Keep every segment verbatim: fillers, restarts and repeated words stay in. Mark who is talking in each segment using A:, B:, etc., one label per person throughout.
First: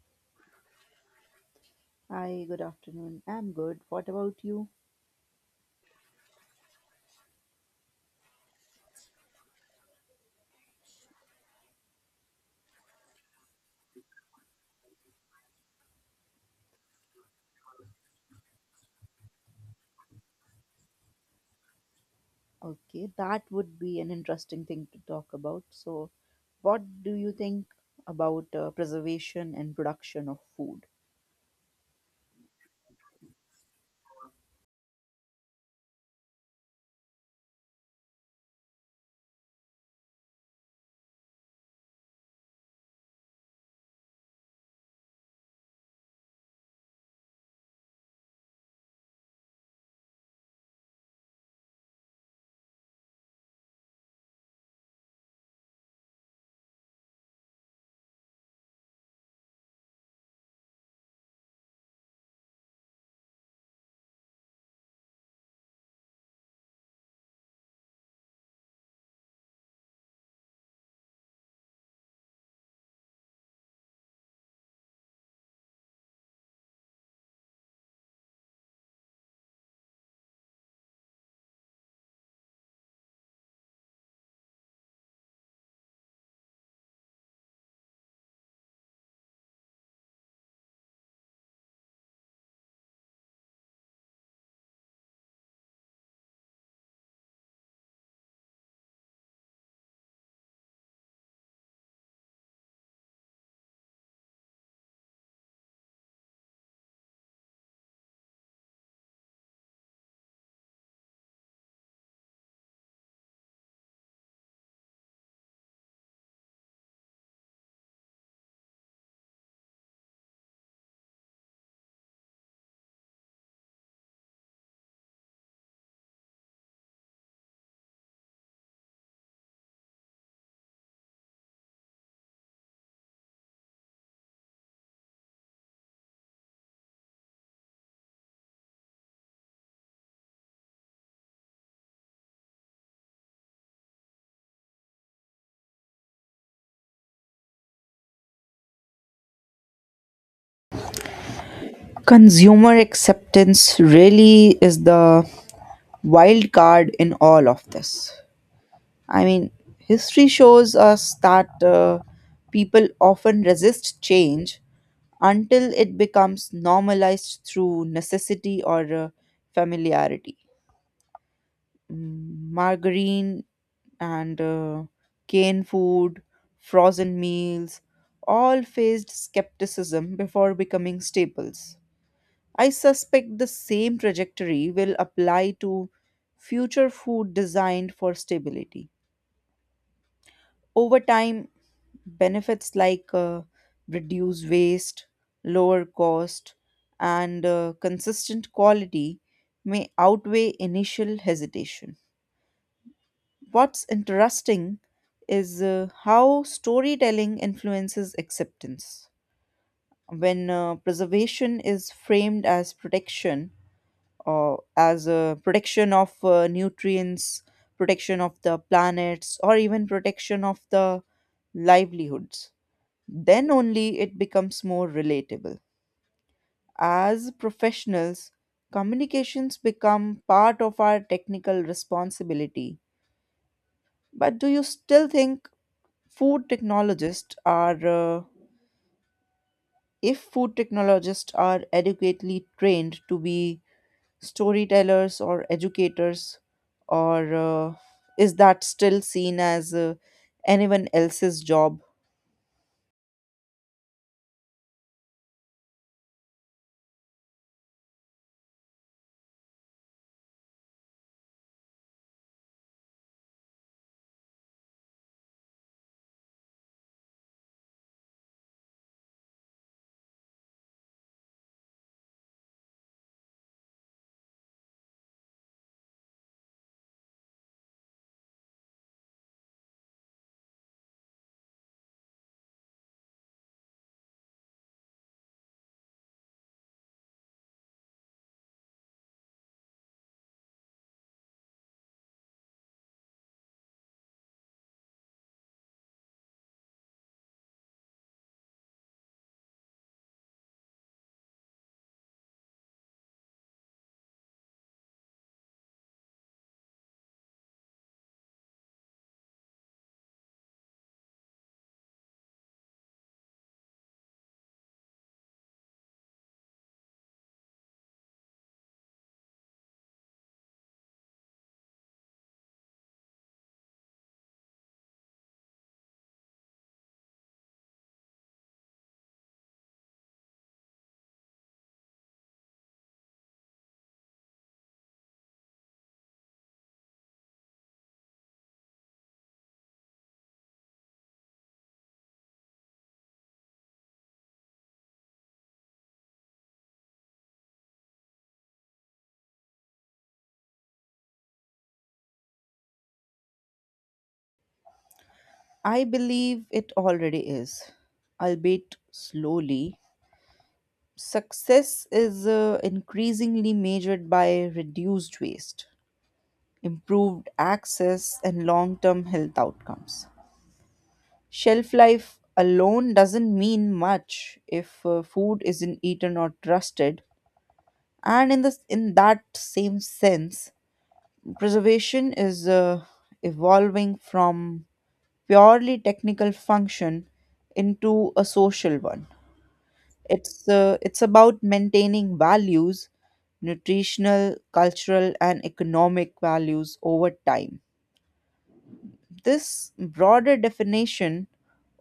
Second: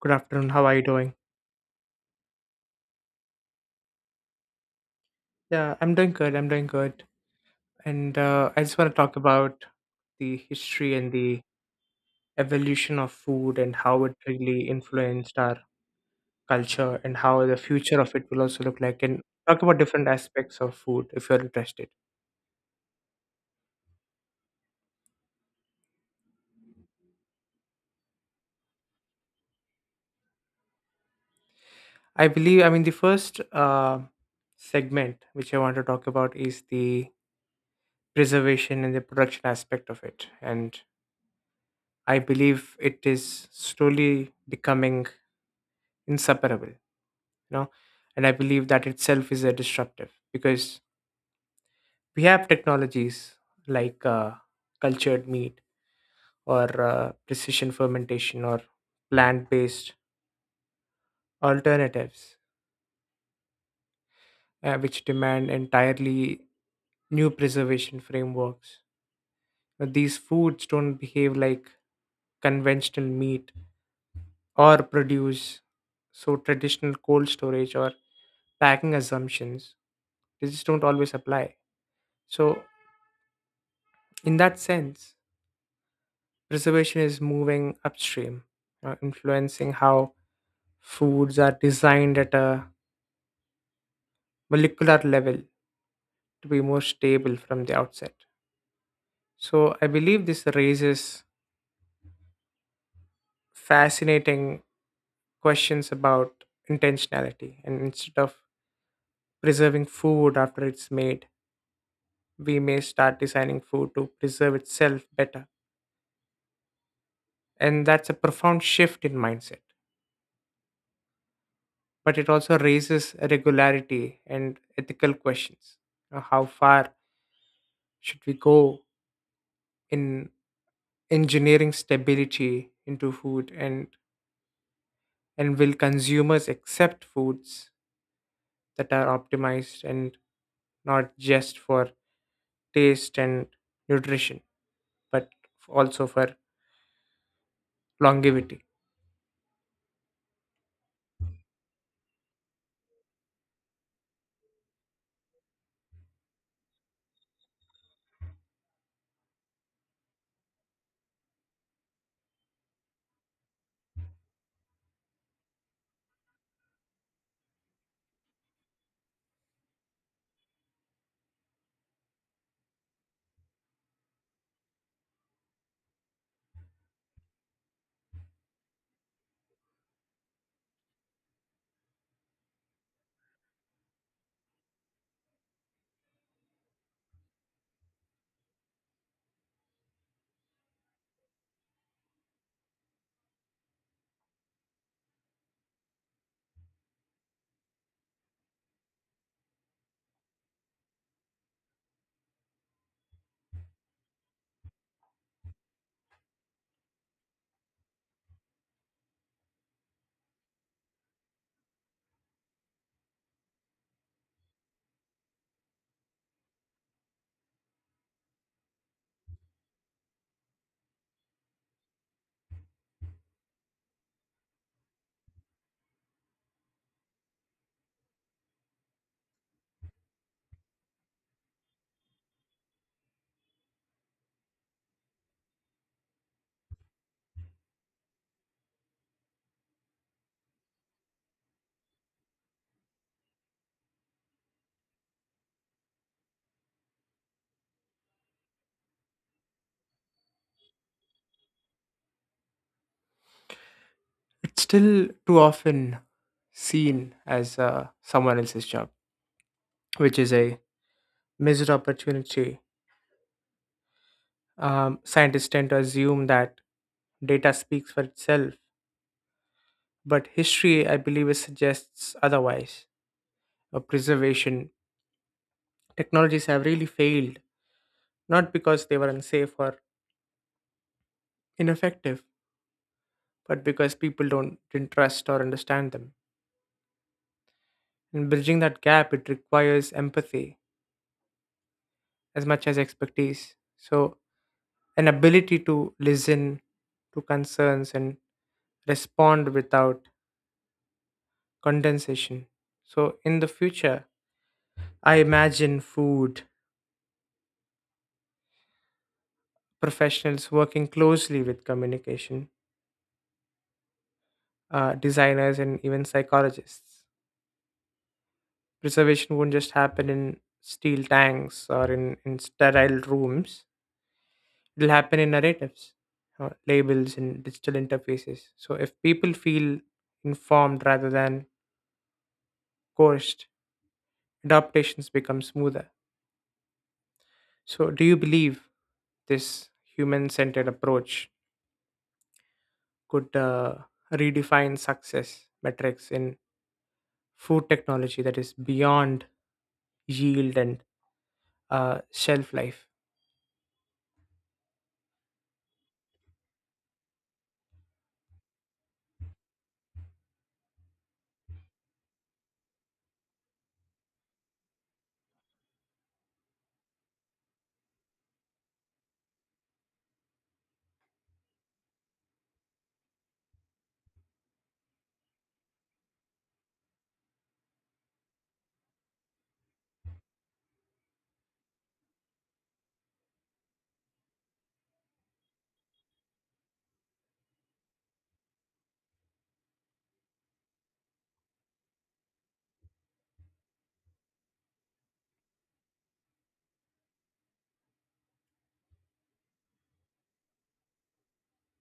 A: Good afternoon. How are you doing?
B: Hi, good afternoon. I'm good. What about you?
A: Yeah, I'm doing good. I'm doing good. And uh, I just want to talk about the history and the evolution of food, and how it really influenced our culture, and how the future of it will also look like, and talk about different aspects of food if you're interested.
B: Okay, that would be an interesting thing to talk about. So, what do you think about uh, preservation and production of food?
A: I believe, I mean, the first uh, segment which I want to talk about is the preservation and the production aspect of it. And I believe it is slowly becoming inseparable, you know and I believe that itself is a disruptive, because we have technologies like uh, cultured meat, or uh, precision fermentation, or plant-based alternatives, uh, which demand entirely new preservation frameworks. But these foods don't behave like conventional meat or produce, so traditional cold storage or packing assumptions, they just don't always apply. So in that sense, preservation is moving upstream, uh, influencing how foods are designed at a molecular level to be more stable from the outset. So I believe this raises fascinating questions about intentionality. And instead of preserving food after it's made, we may start designing food to preserve itself better. And that's a profound shift in mindset. But it also raises regularity and ethical questions. Uh, How far should we go in engineering stability into food, and and will consumers accept foods that are optimized, and not just for taste and nutrition, but also for longevity?
B: Consumer acceptance really is the wild card in all of this. I mean, history shows us that uh, people often resist change until it becomes normalized through necessity or uh, familiarity. Mm, margarine and uh, canned food, frozen meals, all faced skepticism before becoming staples. I suspect the same trajectory will apply to future food designed for stability. Over time, benefits like uh, reduced waste, lower cost, and uh, consistent quality may outweigh initial hesitation. What's interesting is uh, how storytelling influences acceptance. When uh, preservation is framed as protection, or as a protection of uh, nutrients, protection of the planets, or even protection of the livelihoods, then only it becomes more relatable. As professionals, communications become part of our technical responsibility. But do you still think food technologists are uh, if food technologists are adequately trained to be storytellers or educators or uh, is that still seen as uh, anyone else's job?
A: It's still too often seen as uh, someone else's job, which is a missed opportunity. Um, scientists tend to assume that data speaks for itself, but history, I believe, it suggests otherwise. Uh, preservation. Technologies have really failed, not because they were unsafe or ineffective, but because people don't didn't trust or understand them. And bridging that gap, it requires empathy as much as expertise. So, an ability to listen to concerns and respond without condensation. So, in the future, I imagine food professionals working closely with communication, uh, designers, and even psychologists. Preservation won't just happen in steel tanks or in, in sterile rooms. It'll happen in narratives, uh, labels, and digital interfaces. So if people feel informed rather than coerced, adaptations become smoother. So do you believe this human-centered approach could uh, redefine success metrics in food technology, that is, beyond yield and uh, shelf life?
B: I believe it already is, albeit slowly. Success is uh, increasingly measured by reduced waste, improved access, and long-term health outcomes. Shelf life alone doesn't mean much if uh, food isn't eaten or trusted. And in this, in that same sense, preservation is uh, evolving from purely technical function into a social one. It's uh, it's about maintaining values, nutritional, cultural, and economic values over time. This broader definition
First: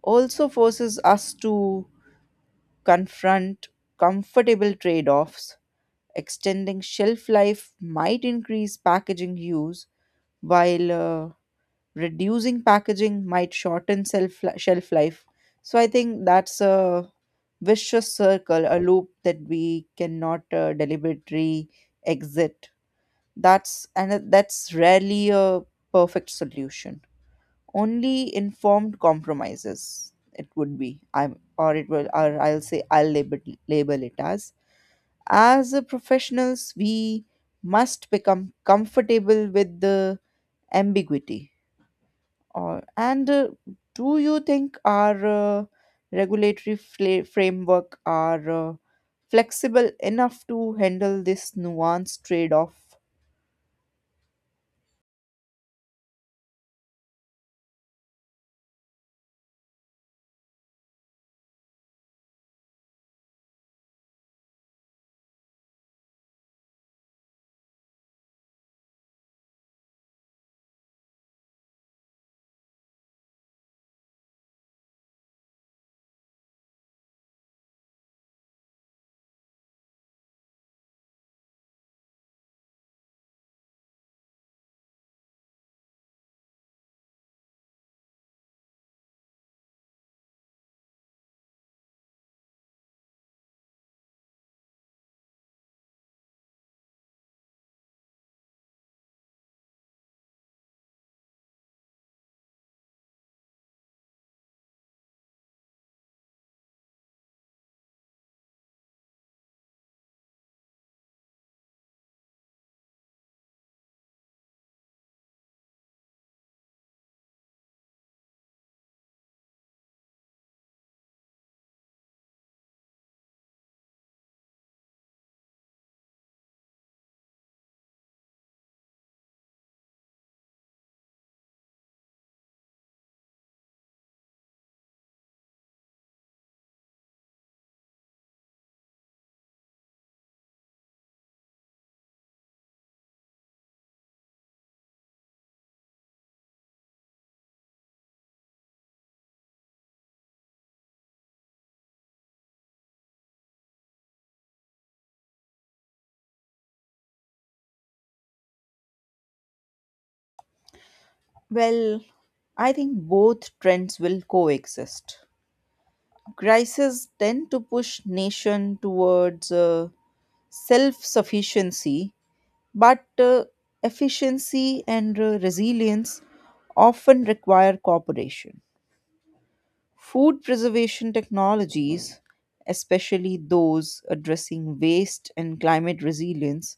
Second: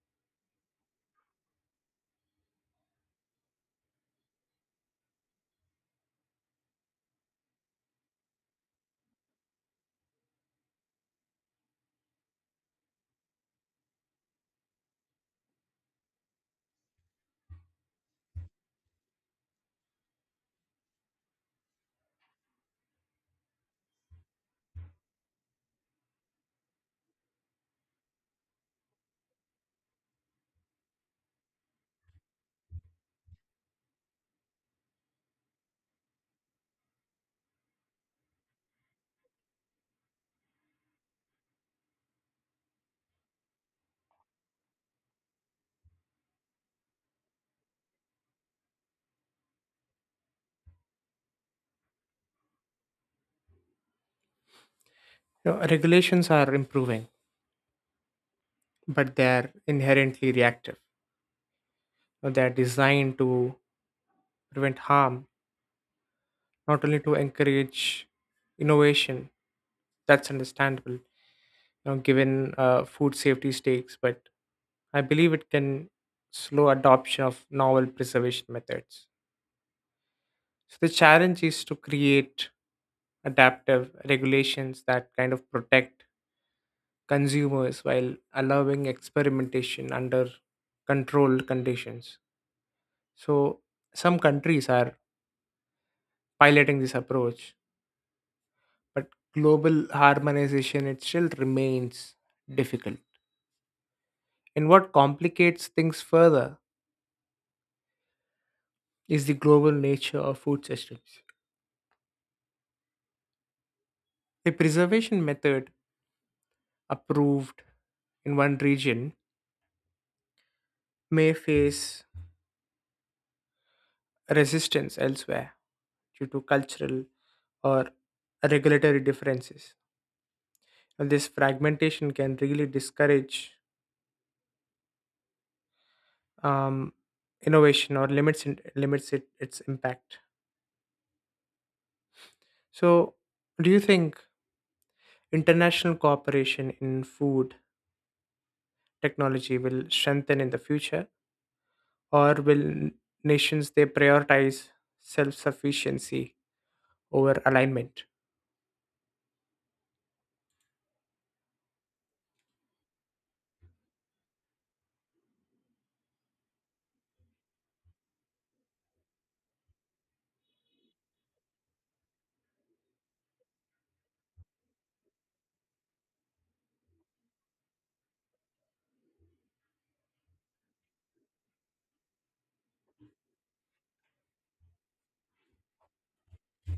B: also forces us to confront comfortable trade offs. Extending shelf life might increase packaging use, while uh, reducing packaging might shorten shelf, shelf life. So I think that's a vicious circle, a loop that we cannot uh, deliberately exit. That's and uh, that's rarely a perfect solution. Only informed compromises it would be. I'm or it will or I'll say I'll label label it as as a professionals we must become comfortable with the ambiguity. Or and uh, Do you think our uh, regulatory fla- framework are uh, flexible enough to handle this nuanced trade off?
A: You know, regulations are improving, but they're inherently reactive. Uh, They're designed to prevent harm, not only to encourage innovation. That's understandable, you know, given uh, food safety stakes. But I believe it can slow adoption of novel preservation methods. So the challenge is to create adaptive regulations that kind of protect consumers while allowing experimentation under controlled conditions. So some countries are piloting this approach, but global harmonization, it still remains difficult. And what complicates things further is the global nature of food systems. A preservation method approved in one region may face resistance elsewhere due to cultural or regulatory differences. And this fragmentation can really discourage um, innovation, or limits in, limits it, its impact. So, do you think international cooperation in food technology will strengthen in the future, or will n- nations, they prioritize self sufficiency over alignment?
B: Well, I think both trends will coexist. Crises tend to push nation towards uh, self sufficiency. But uh, efficiency and uh, resilience often require cooperation. Food preservation technologies, especially those addressing waste and climate resilience,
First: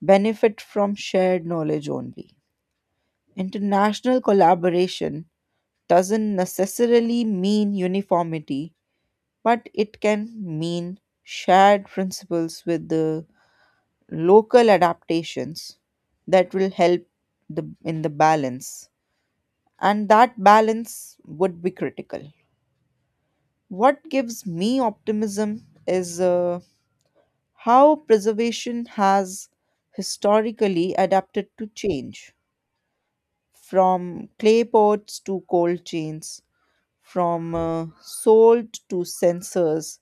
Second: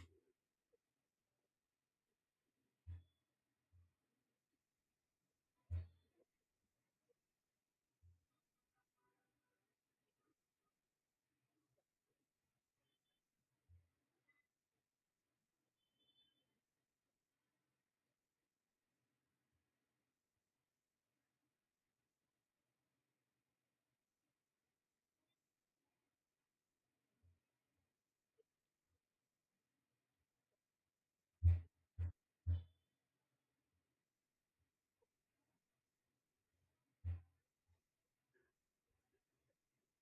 B: benefit from shared knowledge only. International collaboration doesn't necessarily mean uniformity, but it can mean shared principles, with the local adaptations that will help the in the balance, and that balance would be critical. What gives me optimism is uh, how preservation has historically adapted to change, from clay pots to cold chains, from uh, salt to sensors.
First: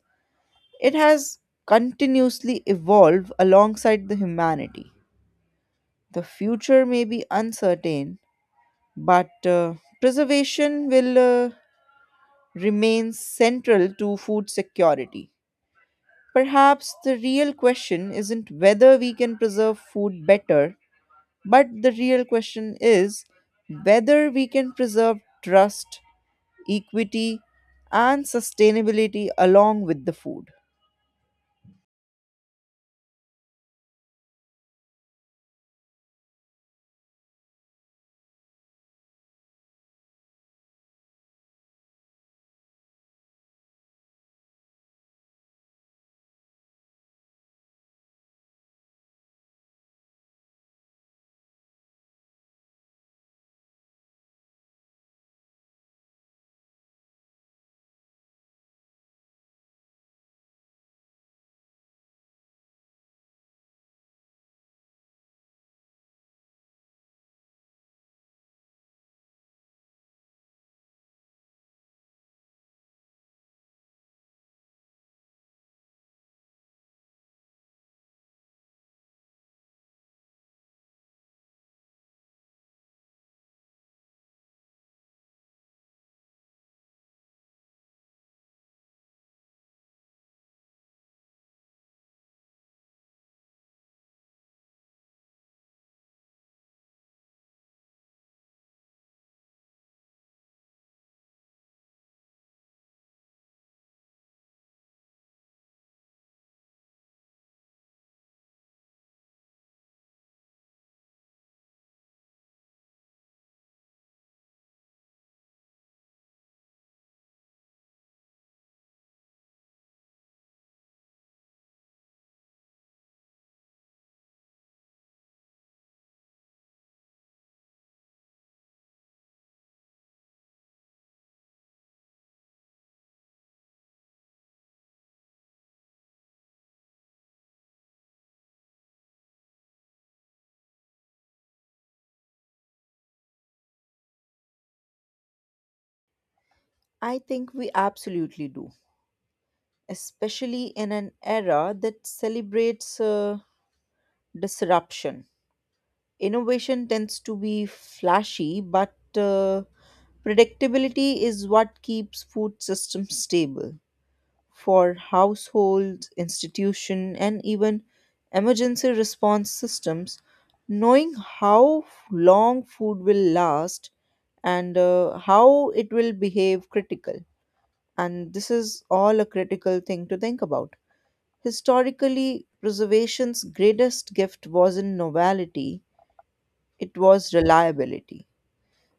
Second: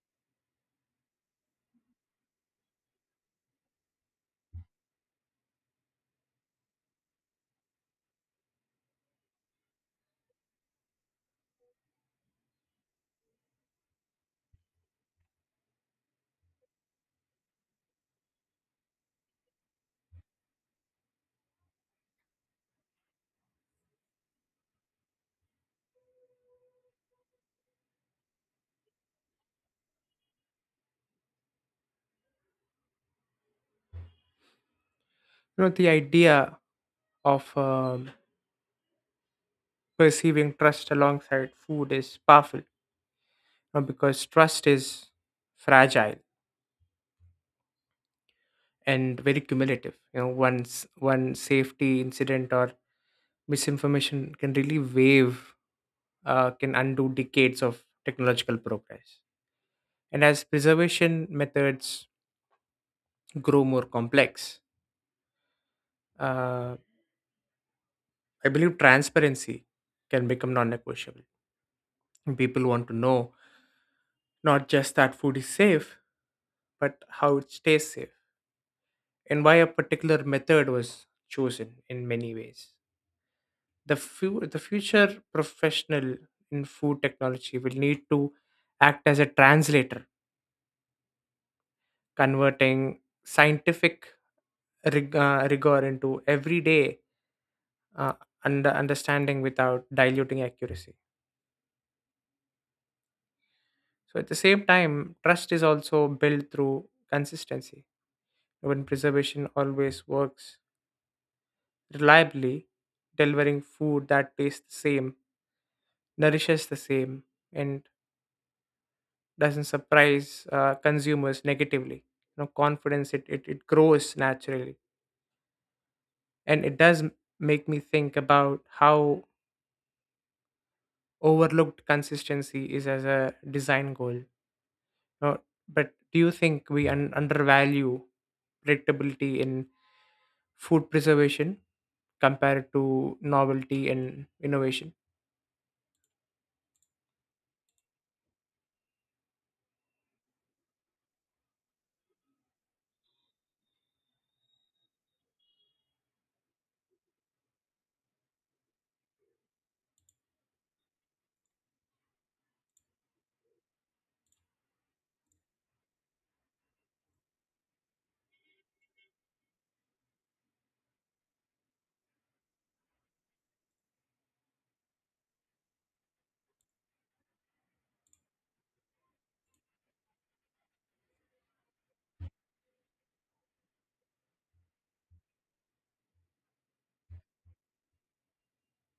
B: It has continuously evolved alongside the humanity. The future may be uncertain, but uh, preservation will uh, remain central to food security. Perhaps the real question isn't whether we can preserve food better, but the real question is whether we can preserve trust, equity, and sustainability along with the food.
A: You know, the idea of um, perceiving trust alongside food is powerful, uh, because trust is fragile and very cumulative. You know, once one safety incident or misinformation can really wave uh, can undo decades of technological progress. And as preservation methods grow more complex, uh, I believe transparency can become non-negotiable. People want to know, not just that food is safe, but how it stays safe, and why a particular method was chosen. In many ways, the fu- the future professional in food technology will need to act as a translator, converting scientific rig- uh, rigor into everyday uh, under understanding without diluting accuracy. So at the same time, trust is also built through consistency. When preservation always works reliably, delivering food that tastes the same, nourishes the same, and doesn't surprise uh, consumers negatively, You know, confidence it, it, it grows naturally. And it does m- make me think about how overlooked consistency is as a design goal. No, but do you think we un- undervalue predictability in food preservation compared to novelty and innovation?
B: I think we absolutely do, especially in an era that celebrates uh, disruption. Innovation tends to be flashy, but uh, predictability is what keeps food systems stable. For households, institution, and even emergency response systems, knowing how long food will last and uh, how it will behave critical, and this is all a critical thing to think about. Historically, preservation's greatest gift wasn't novelty, it was reliability.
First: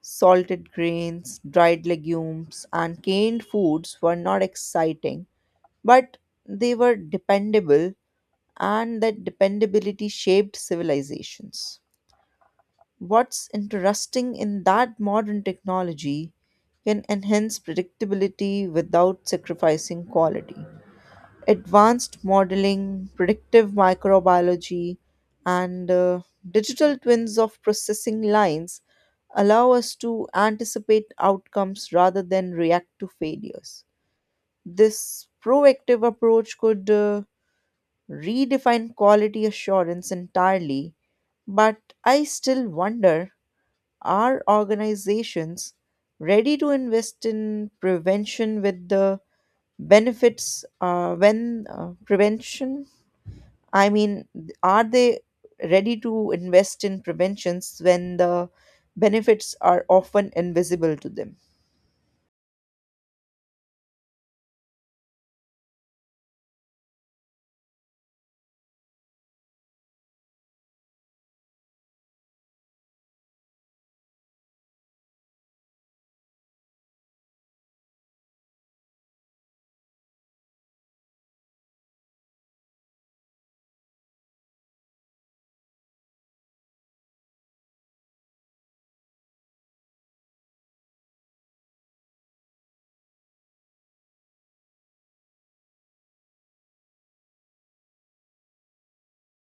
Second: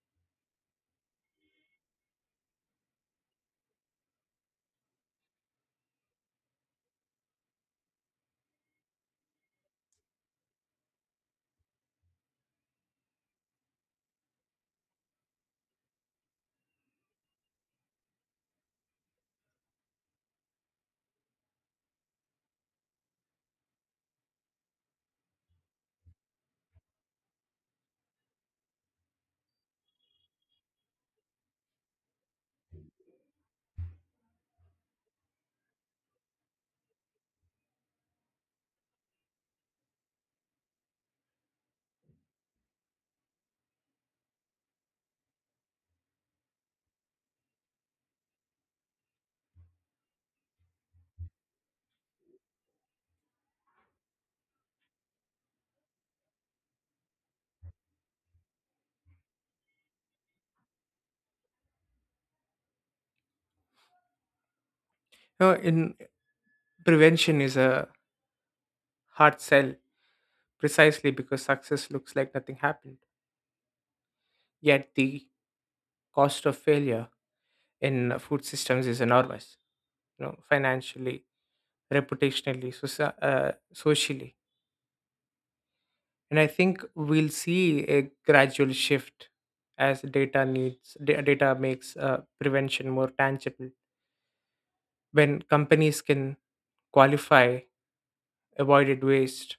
B: Salted grains, dried legumes, and canned foods were not exciting, but they were dependable, and that dependability shaped civilizations. What's interesting in that modern technology can enhance predictability without sacrificing quality. Advanced modeling, predictive microbiology, and uh, digital twins of processing lines allow us to anticipate outcomes rather than react to failures. This proactive approach could uh, redefine quality assurance entirely, but I still wonder, are organizations ready to invest in prevention with the benefits uh, when uh, prevention I mean, are they ready to invest in preventions when the benefits are often invisible to them?
A: No, in prevention is a hard sell, precisely because success looks like nothing happened. Yet the cost of failure in food systems is enormous. You know, financially, reputationally, soci- uh, socially. And I think we'll see a gradual shift as data needs da- data makes uh, prevention more tangible. When companies can qualify avoided waste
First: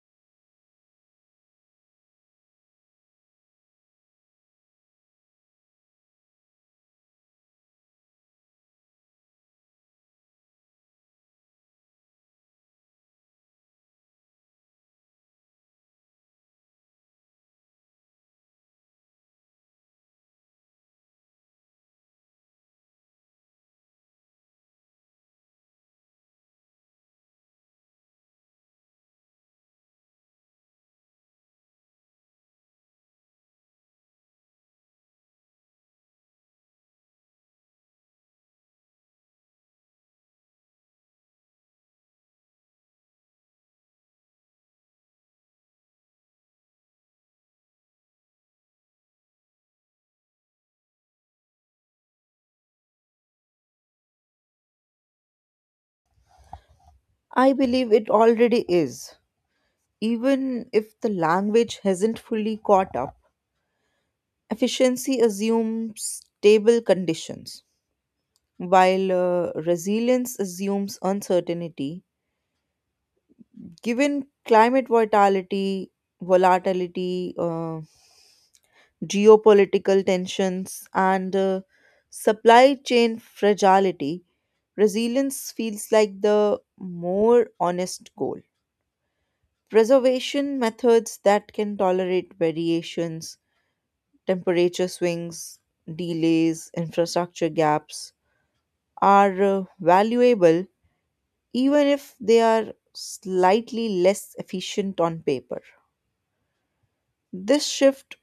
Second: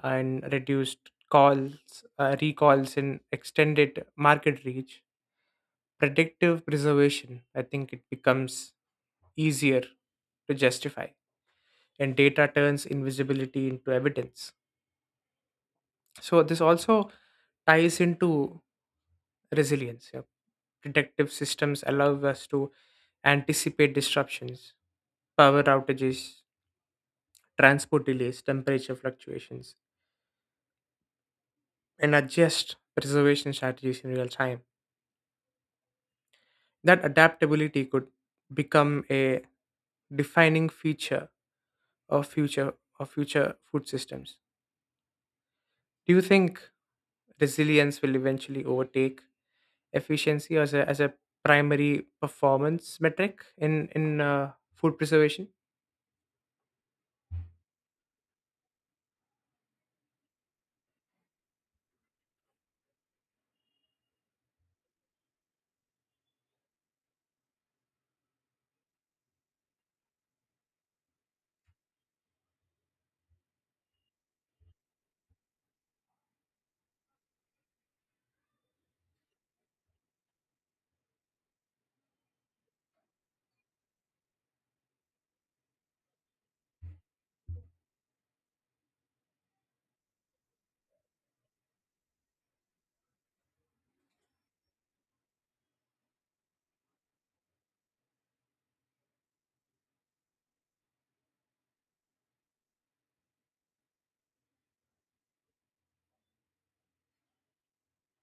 A: and reduced calls, uh, recalls, and extended market reach, predictive preservation, I think it becomes easier to justify. And data turns invisibility into evidence. So this also ties into resilience. Yeah. Predictive systems allow us to anticipate disruptions: power outages, transport delays, temperature fluctuations, and adjust preservation strategies in real time. That adaptability could become a defining feature of future of future food systems. Do you think resilience will eventually overtake efficiency as a, as a primary performance metric in in uh, food preservation?
B: I believe it already is. Even if the language hasn't fully caught up, efficiency assumes stable conditions, while uh, resilience assumes uncertainty. Given climate volatility, volatility, uh, geopolitical tensions, and uh, supply chain fragility, resilience feels like the more honest goal. Preservation methods that can tolerate variations, temperature swings, delays, infrastructure gaps are uh, valuable, even if they are slightly less efficient on paper. This shift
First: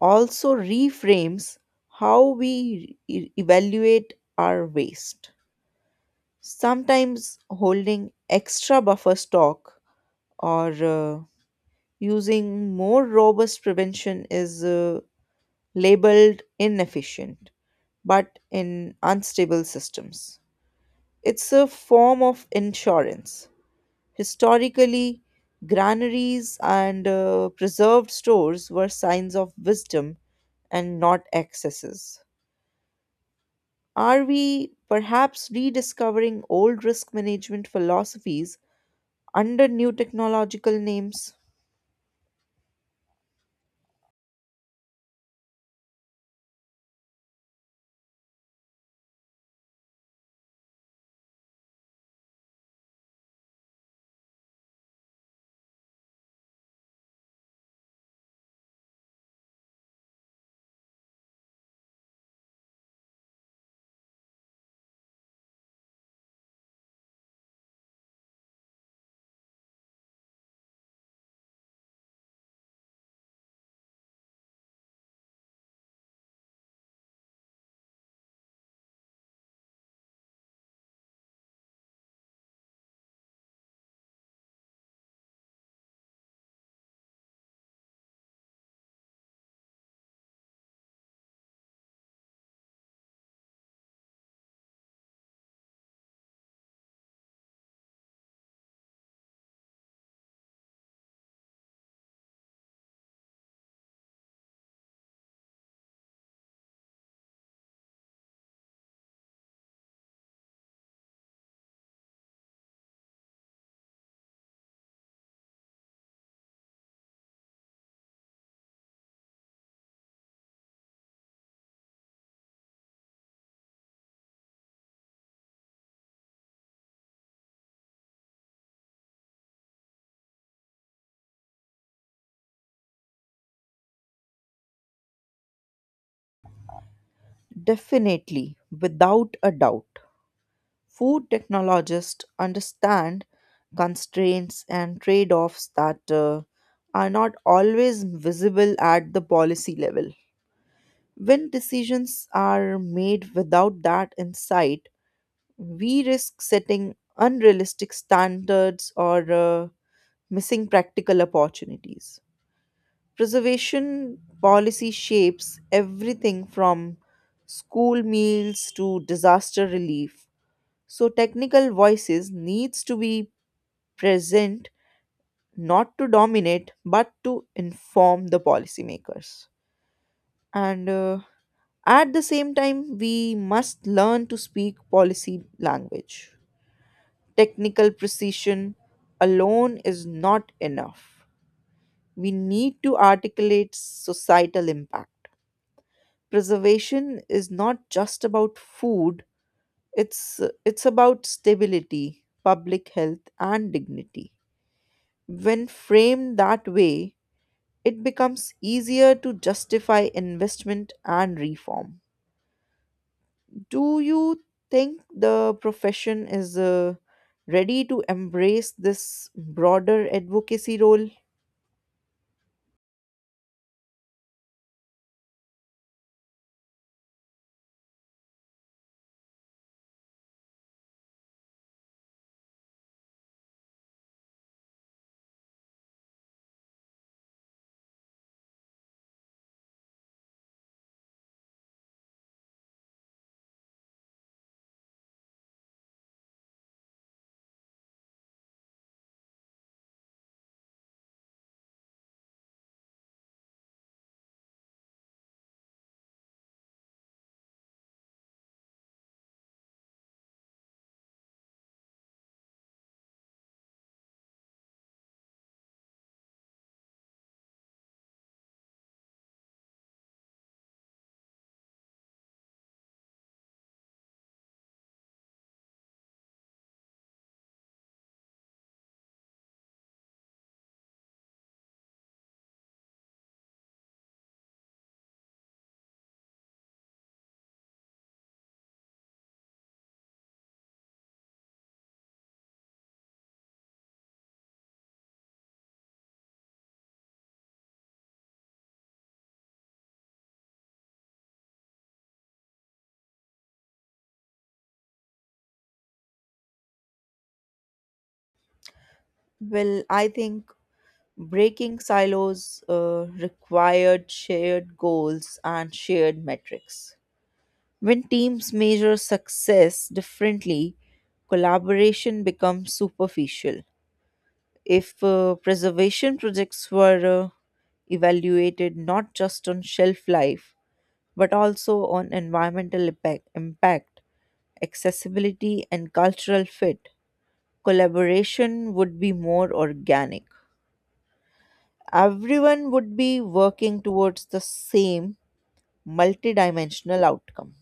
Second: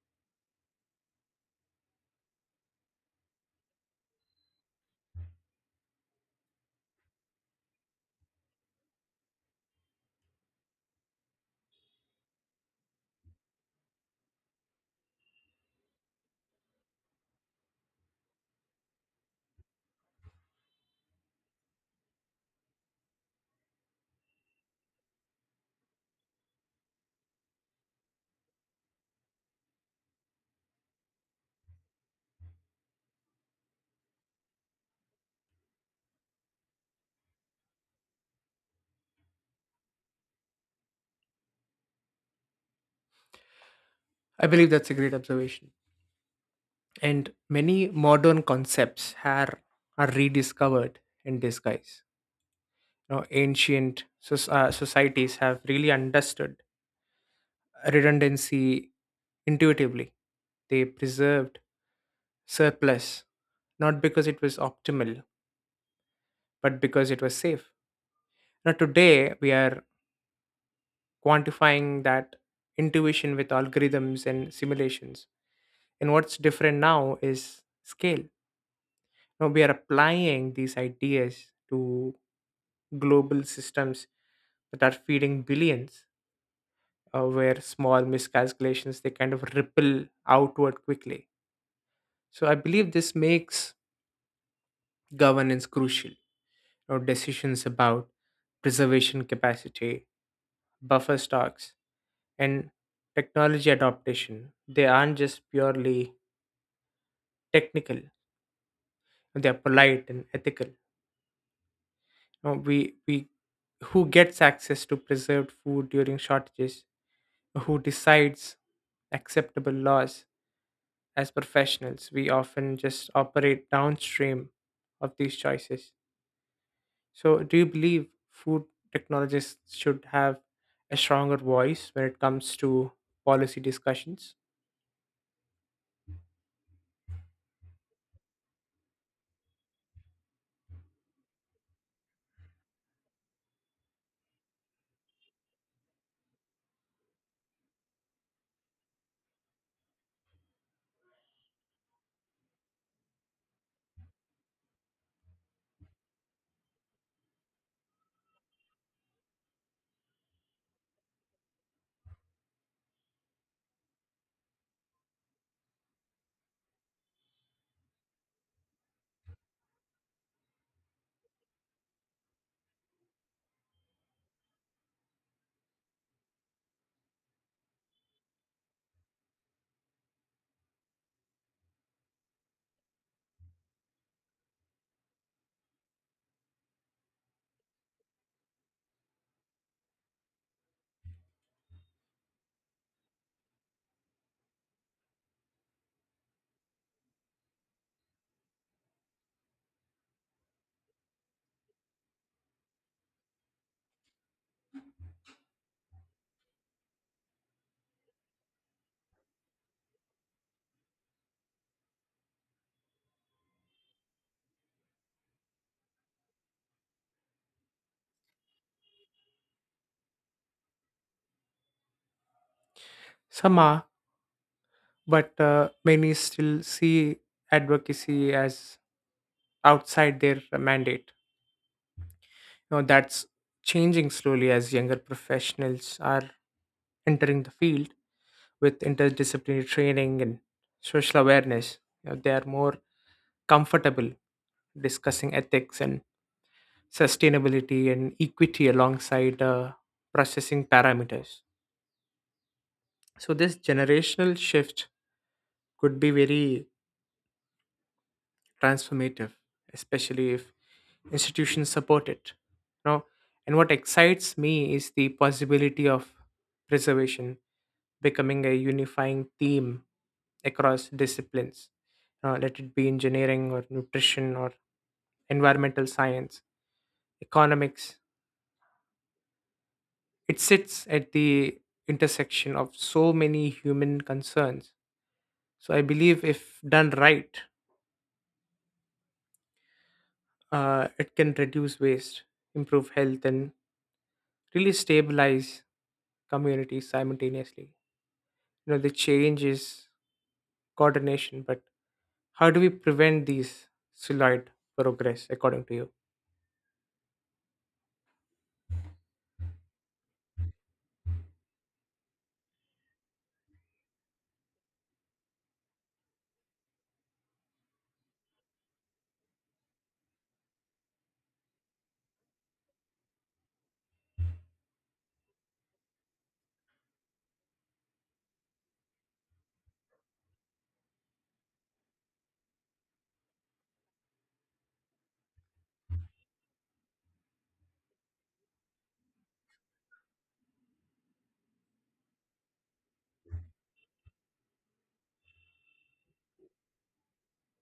B: also reframes how we e- evaluate our waste. Sometimes holding extra buffer stock or uh, using more robust prevention is uh, labeled inefficient, but in unstable systems, it's a form of insurance. Historically, granaries and uh, preserved stores were signs of wisdom and not excesses. Are we perhaps rediscovering old risk management philosophies under new technological names?
A: I believe that's a great observation. And many modern concepts are, are rediscovered in disguise. You know, ancient soc- uh, societies have really understood redundancy intuitively. They preserved surplus, not because it was optimal, but because it was safe. Now, today we are quantifying that intuition with algorithms and simulations. And what's different now is scale. Now, we are applying these ideas to global systems that are feeding billions, uh, where small miscalculations, they kind of ripple outward quickly. So I believe this makes governance crucial, or decisions about preservation capacity, buffer stocks, and technology adaptation, they aren't just purely technical, they are polite and ethical. Now, we we who gets access to preserved food during shortages, who decides acceptable laws. As professionals, we often just operate downstream of these choices. So, do you believe food technologists should have a stronger voice when it comes to policy discussions?
B: Definitely, without a doubt. Food technologists understand constraints and trade offs that uh, are not always visible at the policy level. When decisions are made without that insight, we risk setting unrealistic standards or uh, missing practical opportunities. Preservation policy shapes everything from school meals to disaster relief. So technical voices needs to be present, not to dominate but to inform the policymakers. And uh, at the same time, we must learn to speak policy language. Technical precision alone is not enough. We need to articulate societal impact. Preservation is not just about food, it's it's about stability, public health, and dignity. When framed that way, it becomes easier to justify investment and reform. Do you think the profession is uh, ready to embrace this broader advocacy role?
A: Some are, but uh, many still see advocacy as outside their mandate. You know, that's changing slowly, as younger professionals are entering the field with interdisciplinary training and social awareness. You know, they are more comfortable discussing ethics and sustainability and equity alongside uh, processing parameters. So, this generational shift could be very transformative, especially if institutions support it. Now, and what excites me is the possibility of preservation becoming a unifying theme across disciplines, uh, let it be engineering or nutrition or environmental science, economics. It sits at the intersection of so many human concerns. So I believe if done right, uh, it can reduce waste, improve health, and really stabilize communities simultaneously. You know, the change is coordination, but how do we prevent these slowed progress, according to you?
B: Well, I think breaking silos uh, required shared goals and shared metrics. When teams measure success differently, collaboration becomes superficial. If uh, preservation projects were uh, evaluated not just on shelf life, but also on environmental impact, impact, accessibility, and cultural fit, collaboration would be more organic. Everyone would be working towards the same multidimensional outcome.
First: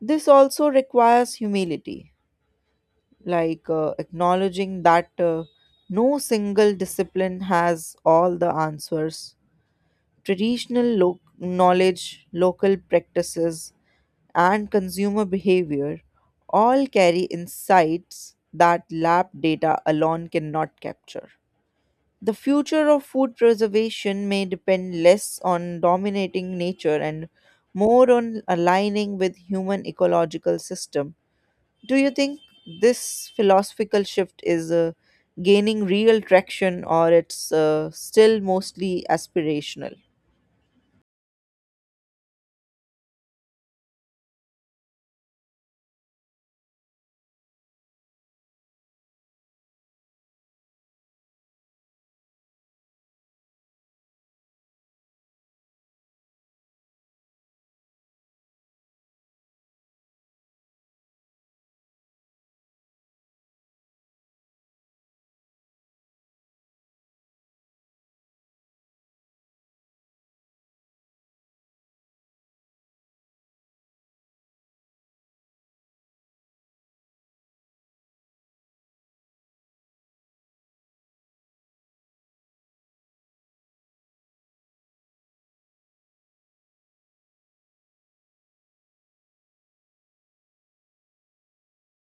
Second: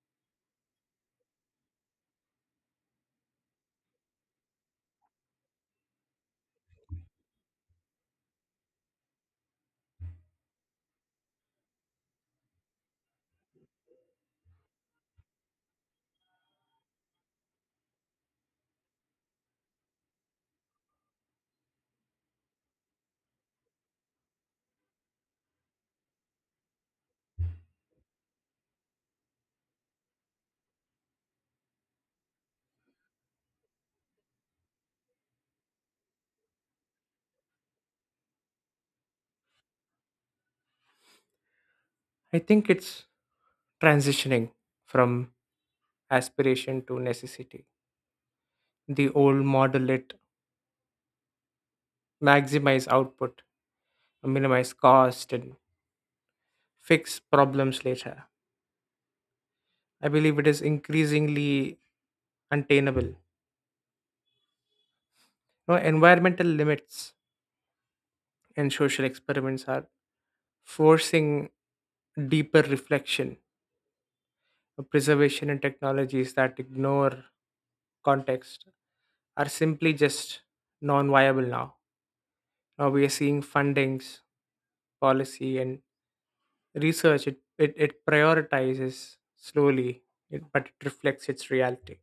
B: This also requires humility, like uh, acknowledging that uh, no single discipline has all the answers. Traditional lo- knowledge, local practices, and consumer behavior all carry insights that lab data alone cannot capture. The future of food preservation may depend less on dominating nature and more on aligning with human ecological system. Do you think this philosophical shift is uh, gaining real traction, or it's uh, still mostly aspirational?
A: I think it's transitioning from aspiration to necessity. The old model, it maximize output, minimize cost, and fix problems later. I believe it is increasingly untenable. You know, environmental limits and social experiments are forcing deeper reflection. Preservation and technologies that ignore context are simply just non viable now. Now we are seeing fundings, policy, and research. It, it, it prioritizes slowly, it, but it reflects its reality.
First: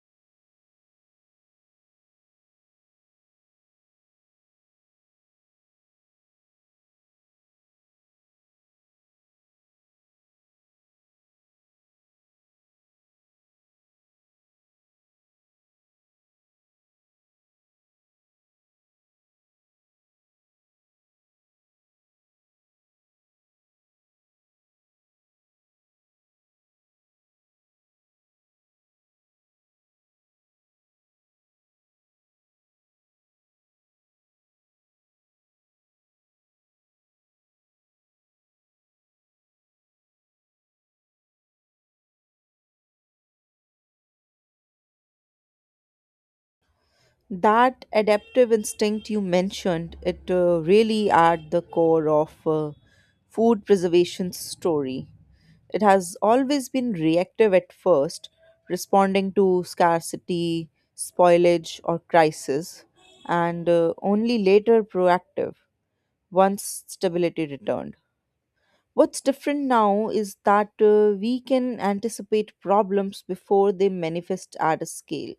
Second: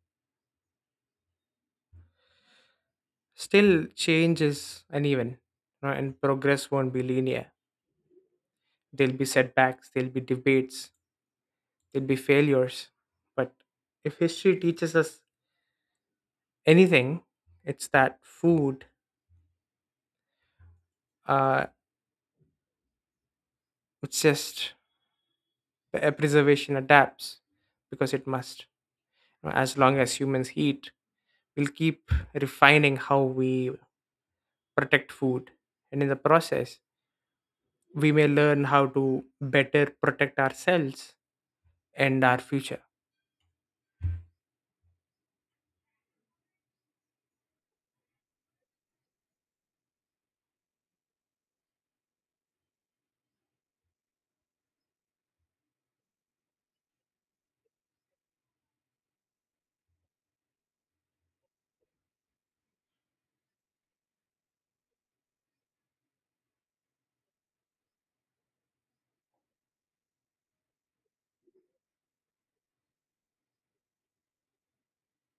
A: Still, change is uneven, you know, and progress won't be linear. There'll be setbacks, there'll be debates, there'll be failures. But if history teaches us anything, it's that food, uh, it's just the preservation adapts because it must. As long as humans eat, we'll keep refining how we protect food. And in the process, we may learn how to better protect ourselves and our future.
B: That adaptive instinct you mentioned, it uh, really at the core of uh, food preservation's story. It has always been reactive at first, responding to scarcity, spoilage, or crisis, and uh, only later proactive once stability returned. What's different now is that uh, we can anticipate problems before they manifest at a scale.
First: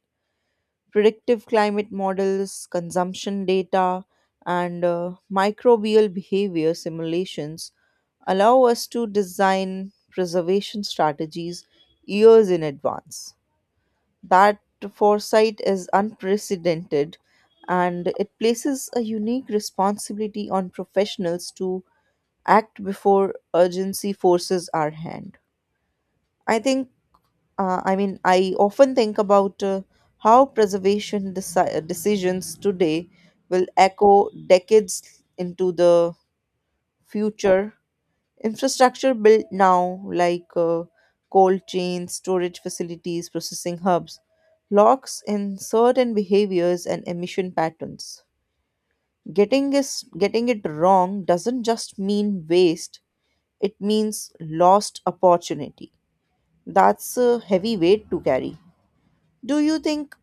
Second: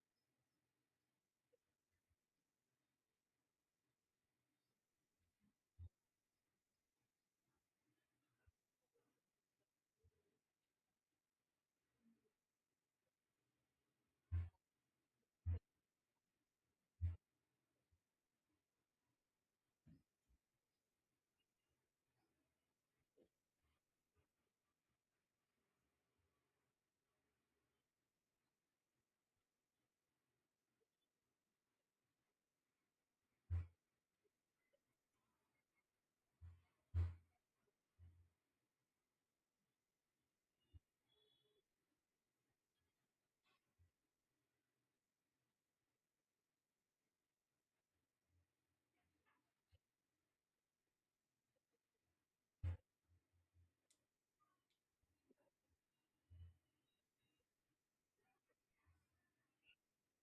B: Predictive climate models, consumption data, and uh, microbial behavior simulations allow us to design preservation strategies years in advance. That foresight is unprecedented, and it places a unique responsibility on professionals to act before urgency forces our hand. I think, uh, I mean, I often think about uh, how preservation deci- uh, decisions today will echo decades into the future. Infrastructure built now, like uh, cold chains, storage facilities, processing hubs, locks in certain behaviors and emission patterns. Getting is getting it wrong doesn't just mean waste, it means lost opportunity. That's a heavy weight to carry. Do you think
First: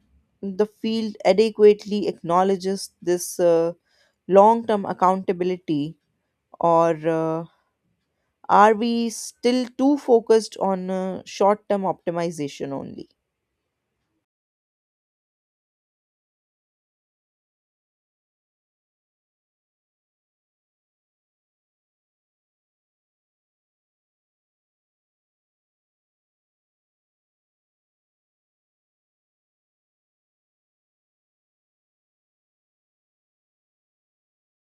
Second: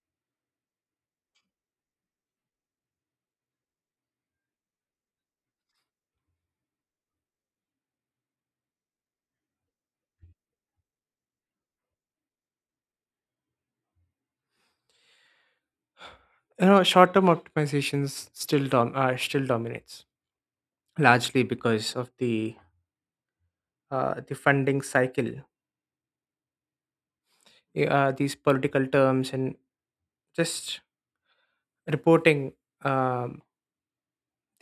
B: the field adequately acknowledges this uh, long term accountability, or uh, are we still too focused on uh, short term optimization only?
A: You know, short-term optimizations still dom- uh, still dominates, largely because of the uh, the funding cycle, eh, uh, these political terms, and just reporting. um,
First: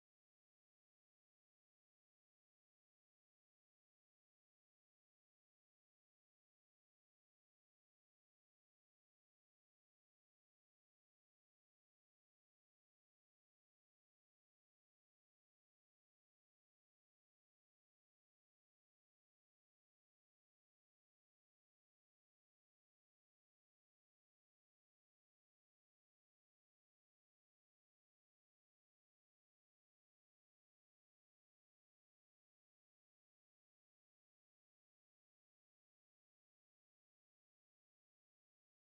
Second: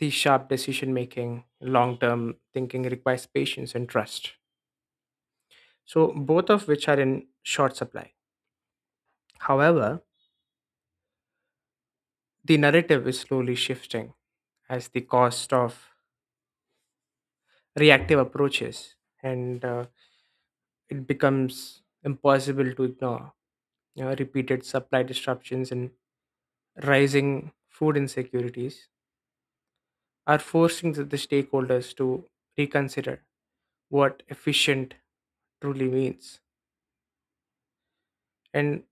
A: the sharp decision making, long term thinking requires patience and trust. So, both of which are in short supply. However, the narrative is slowly shifting as the cost of reactive approaches, and uh, it becomes impossible to ignore. You know, repeated supply disruptions and rising food insecurities are forcing the, the stakeholders to reconsider what efficient truly means. And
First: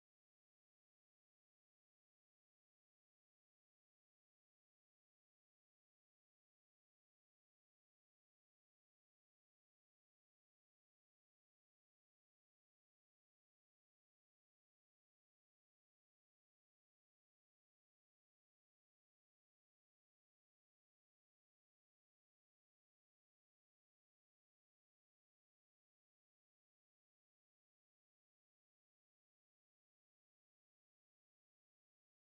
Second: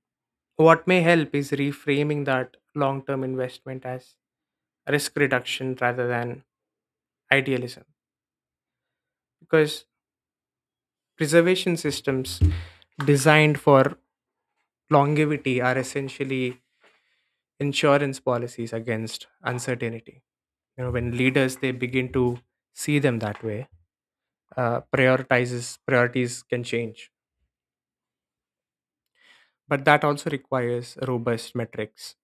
A: what may help is reframing that long term investment as risk reduction rather than idealism. Because preservation systems designed for longevity are essentially insurance policies against uncertainty. You know when leaders, they begin to see them that way, uh, prioritizes priorities can change. But that also requires robust metrics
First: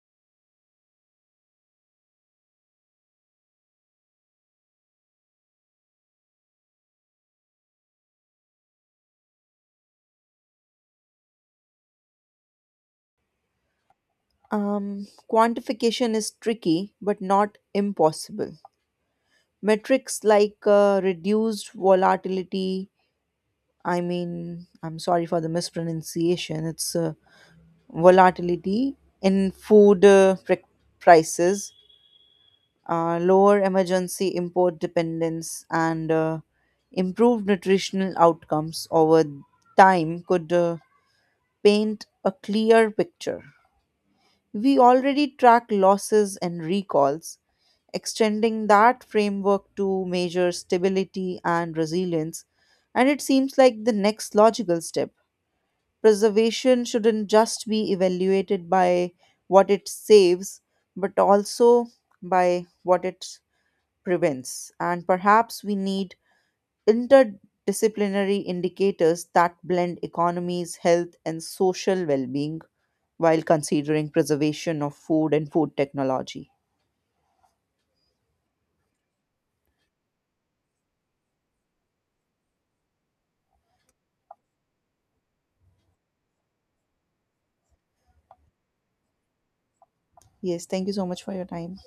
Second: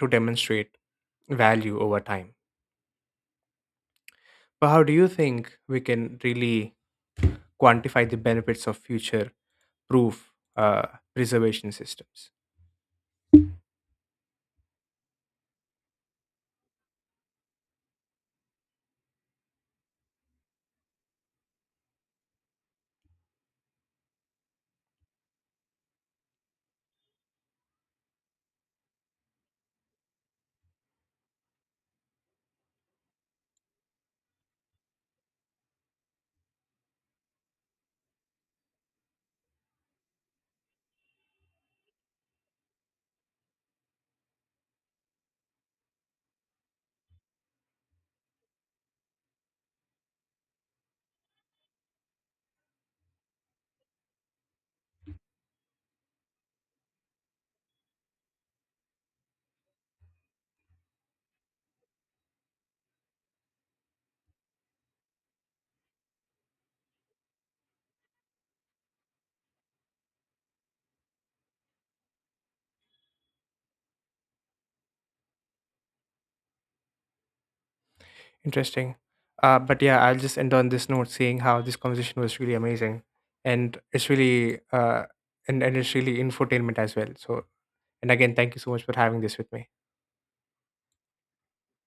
A: to demonstrate value over time. But how do you think we can really quantify the benefits of future proof uh, preservation systems?
B: Um, quantification is tricky but not impossible. Metrics like uh, reduced volatility, I mean, I'm sorry for the mispronunciation, it's uh, volatility in food uh, pri prices, uh, lower emergency import dependence, and uh, improved nutritional outcomes over time could uh, paint a clear picture. We already track losses and recalls. Extending that framework to measure stability and resilience, and it seems like the next logical step. Preservation shouldn't just be evaluated by what it saves, but also by what it prevents. And perhaps we need interdisciplinary indicators that blend economies, health, and social well being while considering preservation of food and food technology.
A: Interesting. Uh, but yeah, I'll just end on this note saying how this conversation was really amazing. And it's really, uh, and, and it's really infotainment as well. So, and again, thank you so much for having this with me.
B: Yes, thank you so much for your time.